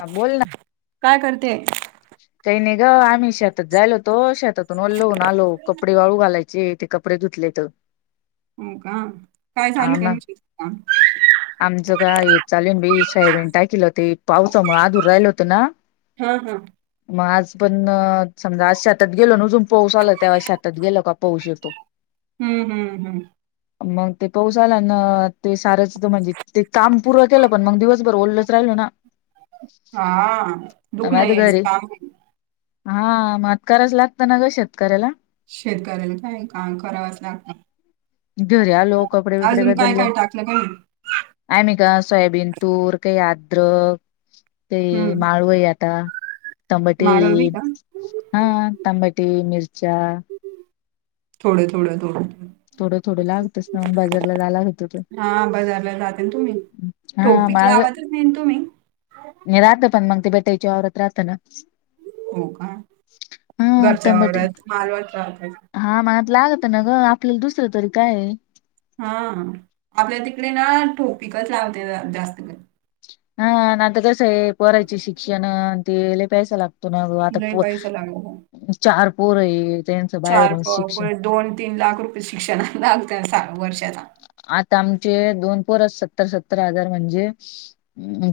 हा बोल ना. काय करते? काही नाही ग आम्ही शेतात जायलो होतो शेतातून ओल्लो होतो आलो कपडे वाळू घालायचे ते कपडे धूतले त हो का? काय ह चालू काय ना म्हशीच काम? आमचं काय हे चालेल बाई काय केलं हो ते पावसामुळे आधूर राहिलं होत ना हा हा. मग आज पण समजा आज शेतात गेलो ना अजून पाऊस आला त्यावे शेतात गेल का पाऊस येतो हम्म हम्म हम्म. मग ते पाऊस आला ना ते सारायच म्हणजे ते काम पूर केलं पण मग दिवसभर ओलच राहिलो ना हा दुख त्यामुळे आता यायचं घरी काम आहे हा म करायलाच लागतं ना ग शेतकऱ्याला शेतकऱ्याला काय काम करावंच लागतं घरी आलो कपडे बिपडे अजून काय बदलले काय टाकलं काय माहित? आहे मी का सोयाबीन तूर काही अद्रक ते हम्म माळव ही आता तांबटी माळव बी का? हा तंबटी मिरचा थोडया थोडया थोड थोडं थोडं लागतच ना मग बाजारला जायला होत तर हा बजारला जाते तुम्ही टोपिक लावातच नाहीन तुम्ही म राहत पण मग ते भेटायच्या आवरात राहत ना हो का. हा घरच्या तंबट वावरात मालवत राहतात. हा मग लागत ना ग आपल्याला दुस तरी काय? हा आपल्या तिकडे ना ठोपिकच लागते जास्त हा नाहीता कसं आहे पोरायचे शिक्षण ते पैसा लागतो लागतो ना ग आता लय पो पैसा लागतो. चार पोर आहे त्यांचं चार बाहेरून प शिक्षण प दोन तीन लाख रुपये शिक्षणा लागत वर्ष आता आमचे दोन परत सत्तर सत्तर हजार म्हणजे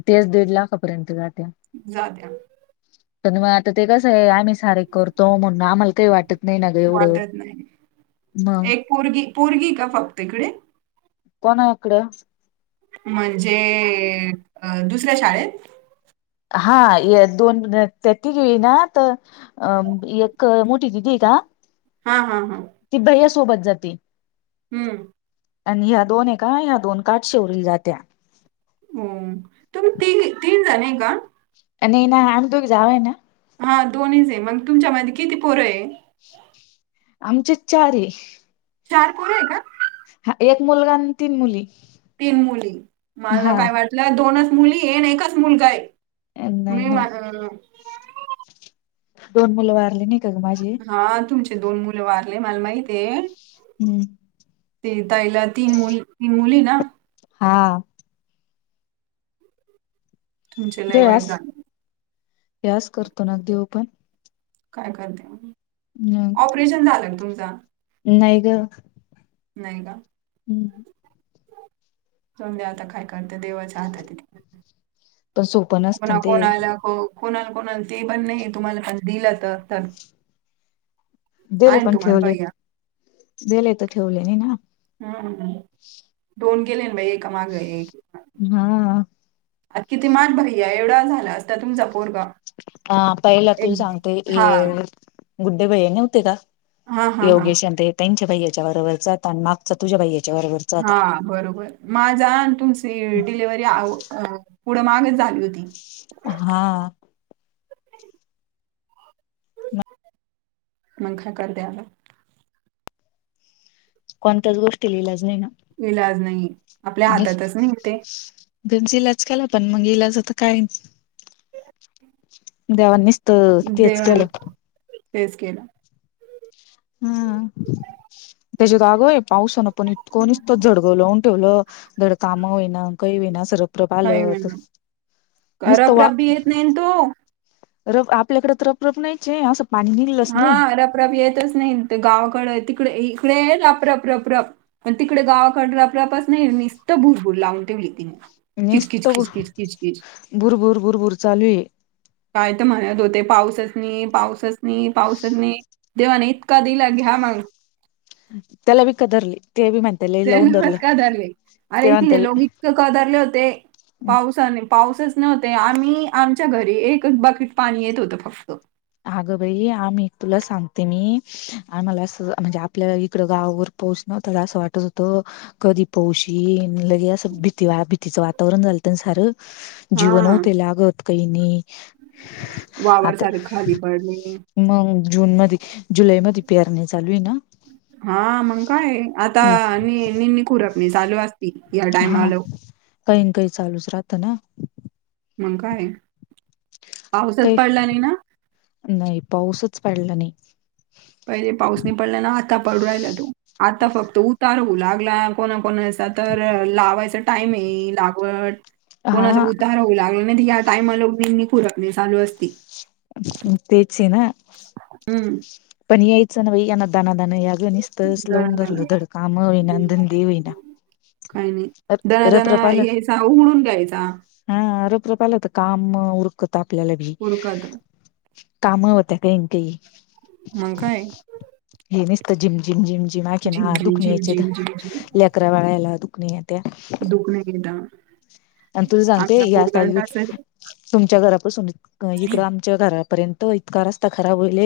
तेच दीड लाखपर्यंत जाते जाद्या प मग आता ते कसं आहे आम्ही सारे करतो म्हणून आम्हाला काही वाटत नाही ना ग एवढं वाटत नाही. मग एक पोरगी पोरगी का फक्त इकडे कोणा इकडे म्हणजे दुसऱ्या शाळेत हा दोन त्या ती घई ना तर एक मोठी दि ती का. हा हा हा. ती भैया सोबत जाते. हम्म! आणि ह्या दोन आहे का ह्या दोन काठ शेवररील जात्या. होम तुम त तीन जाणे का. आणि एना आम तो जावे ना. हा दोनहीच आहे मग तुमच्या मध्ये किती पोरं आहे. आमचे चार. चार पोर आहे का? हा एक मुलगा आणि तीन मुली. तीन मुली मला हा काय वाटलं दोनच मुली येन एकच मुलगा आहे. नाही मी म ना अं. दोन मुलं वारली नि. हा तुमचे दोन मुलं वारले मला माहित आहे. हम्म! ते ताईला तीन मुल तीन मुली ना. हा. तुमचे लय दे वाईट यास झाले. यास करतो नाग देऊ पण. काय करते ऑपरेशन झालं तुमचा. य ग. नाही का? हम्म! सध्या आता काय करते देवाच आता तिथे. पण सोपं नसत कोणा ते कोण आला हो. कोणाल कोणाल ते पण नाही तुम्हाला पण दिलं तर तर. दिले आहे ना पण तुम्हाला ठेवले भैय्या. दिले तर ठेवले नाही ना. हम्मम दोन केेले बा ए माग एक. हा. आता किती मान भैया्या एवढा झाला अस त्या तून जप. ह पहिला तु हां. सांगतेय. गुड्डे बैया नव्हते का हां, हां, हां. योगेश आणि त्यांच्या भाैयाच्या बरोबरच आणि मागचा तुझ्या बाैया. हा बरोबर माझ तुमची डिलिव्हरी आ. पुढ मागच झाली होती. हा नखा कर द्याला. कोणतच गोष्टी लिहिलाच नाही ना. इलाज नाही. आपल्या हातातच नाही ते. घचा इलाज केला पण मग इलाज आता काय देवांनीच. तर तेच केलं. तेेस केला. हम त्याच्यात आगोय पाऊसान पण इतकोणीच तो झडगव लावून. ोल रं काम होईना. काही विना सरप्र काही पालत म्हणू नसत वा. रपरप बी येत नाही न तो रब आपल्याकडे तर रब रप नाहीच असं. पाणी निघलंच नाही हा रप रप येतच नाही गावाकडं त. तडे इकडे रापराप रपरप तिकडे गावाकड रपरापच नाही निस्त भूरभूर लावून ठेवली तिने. किचकिच किचकिच किचकिच नीसतं भुरभुर भुरभूर चालू आहे. काय तर म्हणत होते पाऊसच नाही, पाऊसच नाही, पाऊसच नाही. देवाने इतका दिला घ्या मग. तेला बिकदरली. तेन का धरले अरे ते म्हणते इथले ल- लोग इतक का धरले होते पावसाने पाऊसच नव्हते आम्ही आमच्या घरी एकच बाकीट पाणी येत होतं फक्त. हागं बाई आ मी तुला सांगते मी. आम्हाला अस म्हणजे आपल्याला इकडं गावावर पाऊस नव्हता असं वाटत होतं कधी पोऊ लगे असं भीती वा भीतीचं वातावरण झालत ना सारं. जीवन हा होते लागत काही नाही. वावर आता सारे खाली पडले मग जून मध्ये जुलै मध्ये पेरण्या चालू आहे ना? हा मंग काय आता ये निरपनी खुरपनी चालू असते. हा काही ना काही चालूच राहत ना. मग काय पावसात काही पडला नाही ना? पडलं नाही. पहिले पाऊस नि पडला ना आता पडू राहिला तो आता फक्त उतार होऊ लागला कोणाकणा तर लावायचा टाईम आहे लागवड कोणाचा हा तर उतार हो लाग ह्या टायमाला निंदनी खुरपणी चालू असती. म तेच ना. हम्म. पण यायचं ना वई ना दना दन या. जनीस्त लावून धरल दणादणा. धडकाम होईना धंदे होईना. काही नाही दना दणा रप्रपाला यायचा उघडून घ्यायचा. पाहिलं तर काम उरकत आपल्याला भी. उरकत. काम होत्या काही काही. मग काय. हे नुसतं झिंग झिंग झिंग झिंग, झिंग, दुखणे झिंग, यायचे झिंग, झिंग, लेकरा बाळांना दुखणं. दुखण [unintelligible] आणि तुला सांगते या तुमच्या घरापासून इकड आमच्या घरा पर्यंत इतका रस्ता खराब होल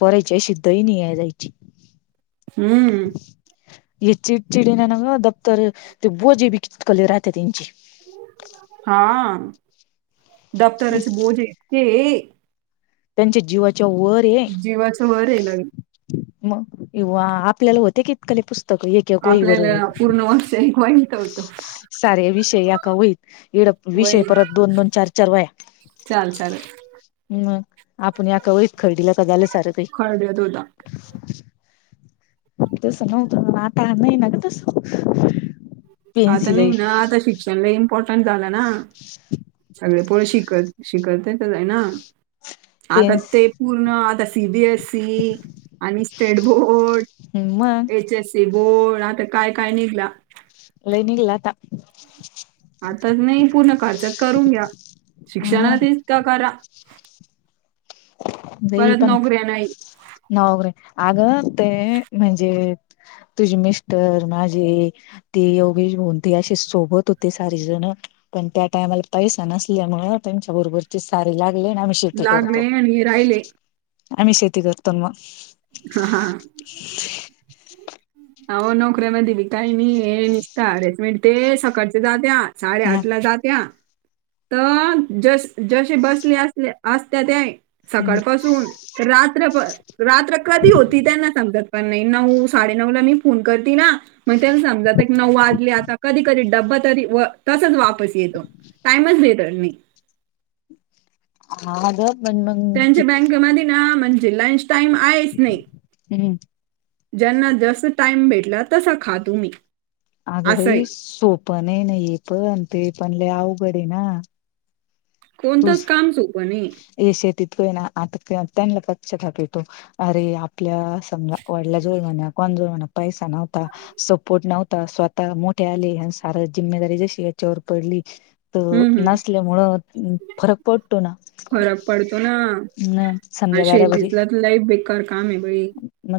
परायचे [unintelligible] नाही आहे जायची हम्म. ये चिडचिडी नाही ना ग दप्तर ते बोजे बी ककले राहते त्यांची. हा दफ्तराचे बोजे इतके. त्यांच्या जीवा जीवाचं वर आहे ना. मग किंवा आपल्याला होते की कलेपासुन. एक एक वहीवर आपल्याला पूर्ण वर्ष एक वहीत होतं. सारे विषय होई एड विषय वही परत दोन दोन चार चार वया. चाल चाल आपण याका वईच खरदीला तर झालं सार काही. खळदळत होता. तस नव्हतं आता नाही ना ग तसं. आता नाही ना तसं आता शिक्षण इम्पॉर्टंट झाला ना. पोळ्या शिकत शिकत आहे ना आता पेन्स ते पूर्ण आता सीबीएस आणि स्टेबो मग एचसी बोल आता काय काय निघला. लयी निघाला आता. आताच नाही पूर्ण खर्चात करून घ्या ह शिक्षणातच का करा. [unintelligible] परत पण नोकऱ्या नाही नवगरे. अगं ते म्हणजे तुझी मिस्टर माझी ती ते एगी कोणते सोबत होते सारेजण पण त्या टायमाला पैसा नसल्यामुळे त्यांच्याबरोर सारी लागली ना आम् शेती लागले करतो. आणि राहिले. आमि शेती करतो न मग हा हा आओ नोकऱ्यामध्ये बी काय नाही हे निसत अच मिनट ते सकाळचे जात्यात. मग हा साडेआठ ला जात्या. तर जस जसे बसले असले असत्याते हम्म सकाळपासून रात्रभर रात्र कधी होती त्यांना समजत नाही. पण नाही नऊ साडे नऊ ला मी फोन करते ना मग त्यांला समजत आता की नऊ वाजले आता कधी कधी डब्बा तरी तसच वापस येतो टाईमच भेटत नाही. हा जर त्यांचे बँके मधी ना म्हणजे लंच टाईम आहेच नाही. ज्यांना जस टाइम भेटला तसा खा तुम्ही. अगं असं आहे बाई सोप नाही ना, हे पण ते पण लई अवघड आहे ना. कोणतच काम सोपं नाही. ये शेतीत कय ना आता त्यांना पश्चाताप येतो अरे आपल्या समजा वडलाजवळ म्हणा कोंजवळ पैसा नव्हता, सपोर्ट नव्हता स्वतः मोठे झाले आणि सारी जिम्मेदारी जशी याच्यावर पडली. तर हम्म हम्म नासल्यामुळं फरक पडतो ना. फरक पडतो न ना समजा बराबरी शेतीसला तर लई बेक्कार काम आहे बई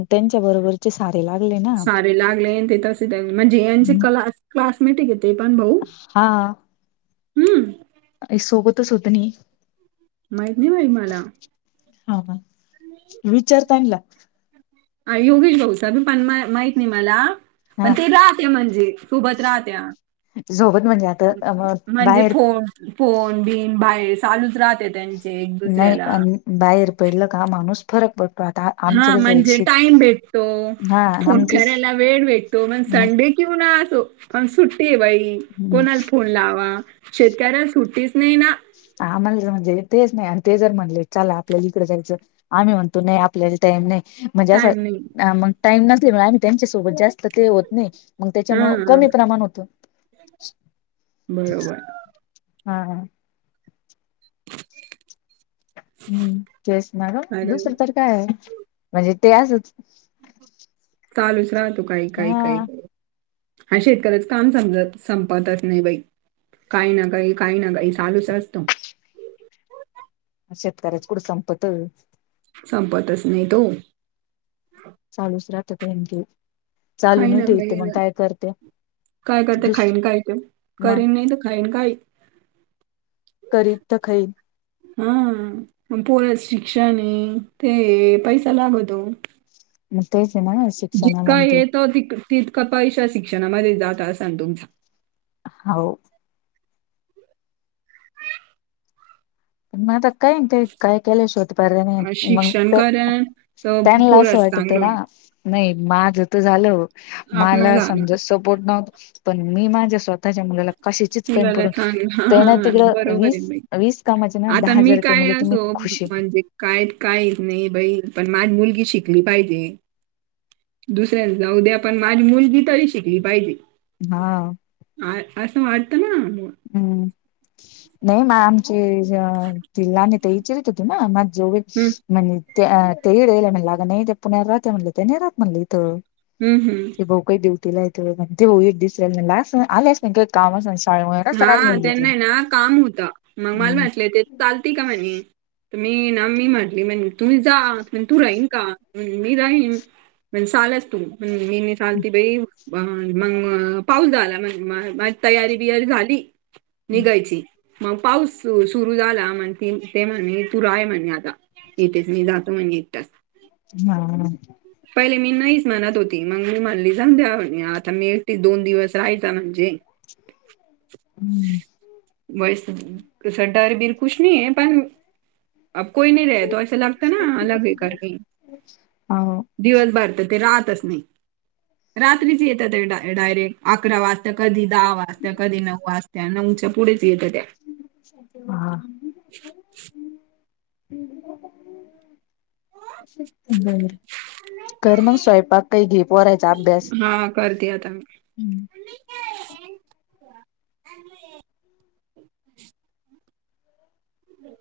त्यांचा बरोबर चे सारे लागले ना सारे लागले ते तस म्हणजे यांचे क्ला क्लासमेंट ते पण भाऊ हा हम्म. सोबतच होते नी माहित नाही बाई मला. हा विचार त्यांनला ह योगेश भाऊचा पण माहित नाही मला पण हा ते राहता म्हणजे सोबत राहत्या सोबत म्हणजे आता म्हणजे बाहेर फोन फोन बिन बाहेर चालूच राहते त्यांचे- एक नाही दुसऱ्याला अन बाहेर पडलं का माणूस फरक पडतो. आता हा आमचं कसं आहे म्हणजे शेती टाइम भेटतो हा आणि फोन आमचंच करायला वेळ भेटतो पण मग संडे कि असणा पण सुट्टी आहे बाई हम्म कोणाला फोन लावा शेतकऱ्याला सुट्टीच नाही ना. आम्हाला म्हणजे तेच नाही आणि ते जर म्हणले चला आपल्याला इकडें जायचं आम्ही म्हणतो नाही आपल्याला टाईम नाही. म्हणजे अस टाईम नाही. मग टाईम नसल्यामुळ आम्ही त्यांच्यासोबत जास्त तर ते होत नाही मग त्याच्या मूळ हां, कमी प्रमाण होत. बरोबर... हा हा [unintelligible] हम्म तेच ना ग अरे, दुसरं तर काय म्हणजे ते असच. चालूच राहतो काही, काही, काही, हा काही हा शेतकर्‍याच काम समज संपतच नाही बाई. काही ना काही, काही ना काही चालूच असत. शेतकऱ्याच कुठं संपत संपतच नाही तो चालूच राहतात ह्यांची चालू काही नाही ना ठेवील तर काही मग ना. काय करत्या काय करते खाईल काय ते मग करील नाही तर खाईल काय? करीत तर खई हा पोरांच् शिक्षण ये ते पैसा लागतो. मग तेच आहे ना शिक्षणाला जितका आणि ते येतो त तितका पैशा शिक्षणामध्ये जात असल् तुमचा - हाव पण मग आता काय का काय केल्या शिवाय तर पर्याय नाही अं, मग शिक्षण ते करेन तर त्यांना अस पोरास वाटत चांगलं ना होईल. नाही माझ त झाल आपणा मला झाला, समजा सपोर्ट नव्हता पण मी माझ्या स्वतःच्या मुलाला कशाचीच कमी मुलाला पडू चांगलं देणार नाही ते ना हां, तिकडं बरोबर आहे वीस बाई. वीस कामाचे ना आता दहा मी हजार काय कमीले तुम्ही असो खुशी म्हणजे काय काही नाही बई पण माझ मुलगी शिकली पाहिजे. दुसऱ्यांऊद्या आपण माझी मुलगी तरी शिकली पाहिजे. हा. त वाजता ना. हम्म नाही मग आमचे तिलाने ते इचारत हो त ना म. जेव हं, म्हणजे तेला म्हण अग नाही ते पुण्या राहत म्हणलं त्या नाही राहत म्हणलं इथं. हं, हं. ते बो काय देवस. तला म्हण ते दिस आ काम. नसताना आली हा म्हणली ती. त्यांना ना काम होतं मग मलम हम्म असले ते चालते का म्हणे. मी ना मी म्हटली म्हण तुम्ही जा म्हण तू राहीन का मी राहीन. ण चालच तू मीी चाल ती बाई मग पाऊ झाला माझ तयारी. बिर झाली निघायची. मग पाऊस सुरु झाला मग ते म्हणे तू रा आहे म्हणे आता इथेच मी जातो. म्हण य. हा. पहिले मी नाहीच म्हणत होती मग मी म्हणली सांग द्या आता मी एकटे दोन दिवस राहायचा म्हणजे. हम्म. वै सडरबीर कुश नाही आहे पण. अब कोई नाही र तो स लागत ना अग हे करते. हो दिवस भरत ते रातच नाही रात्रीच येतातात डा. डायरेक्ट अकरा वाजता कधी दहा वाजता्या कधी नऊ वाजता्या नऊच्या पुढे ह. सम घर मग स्वयंपाक काही घे पोहरायचा अभ्यास. ता [inaudible] हम्!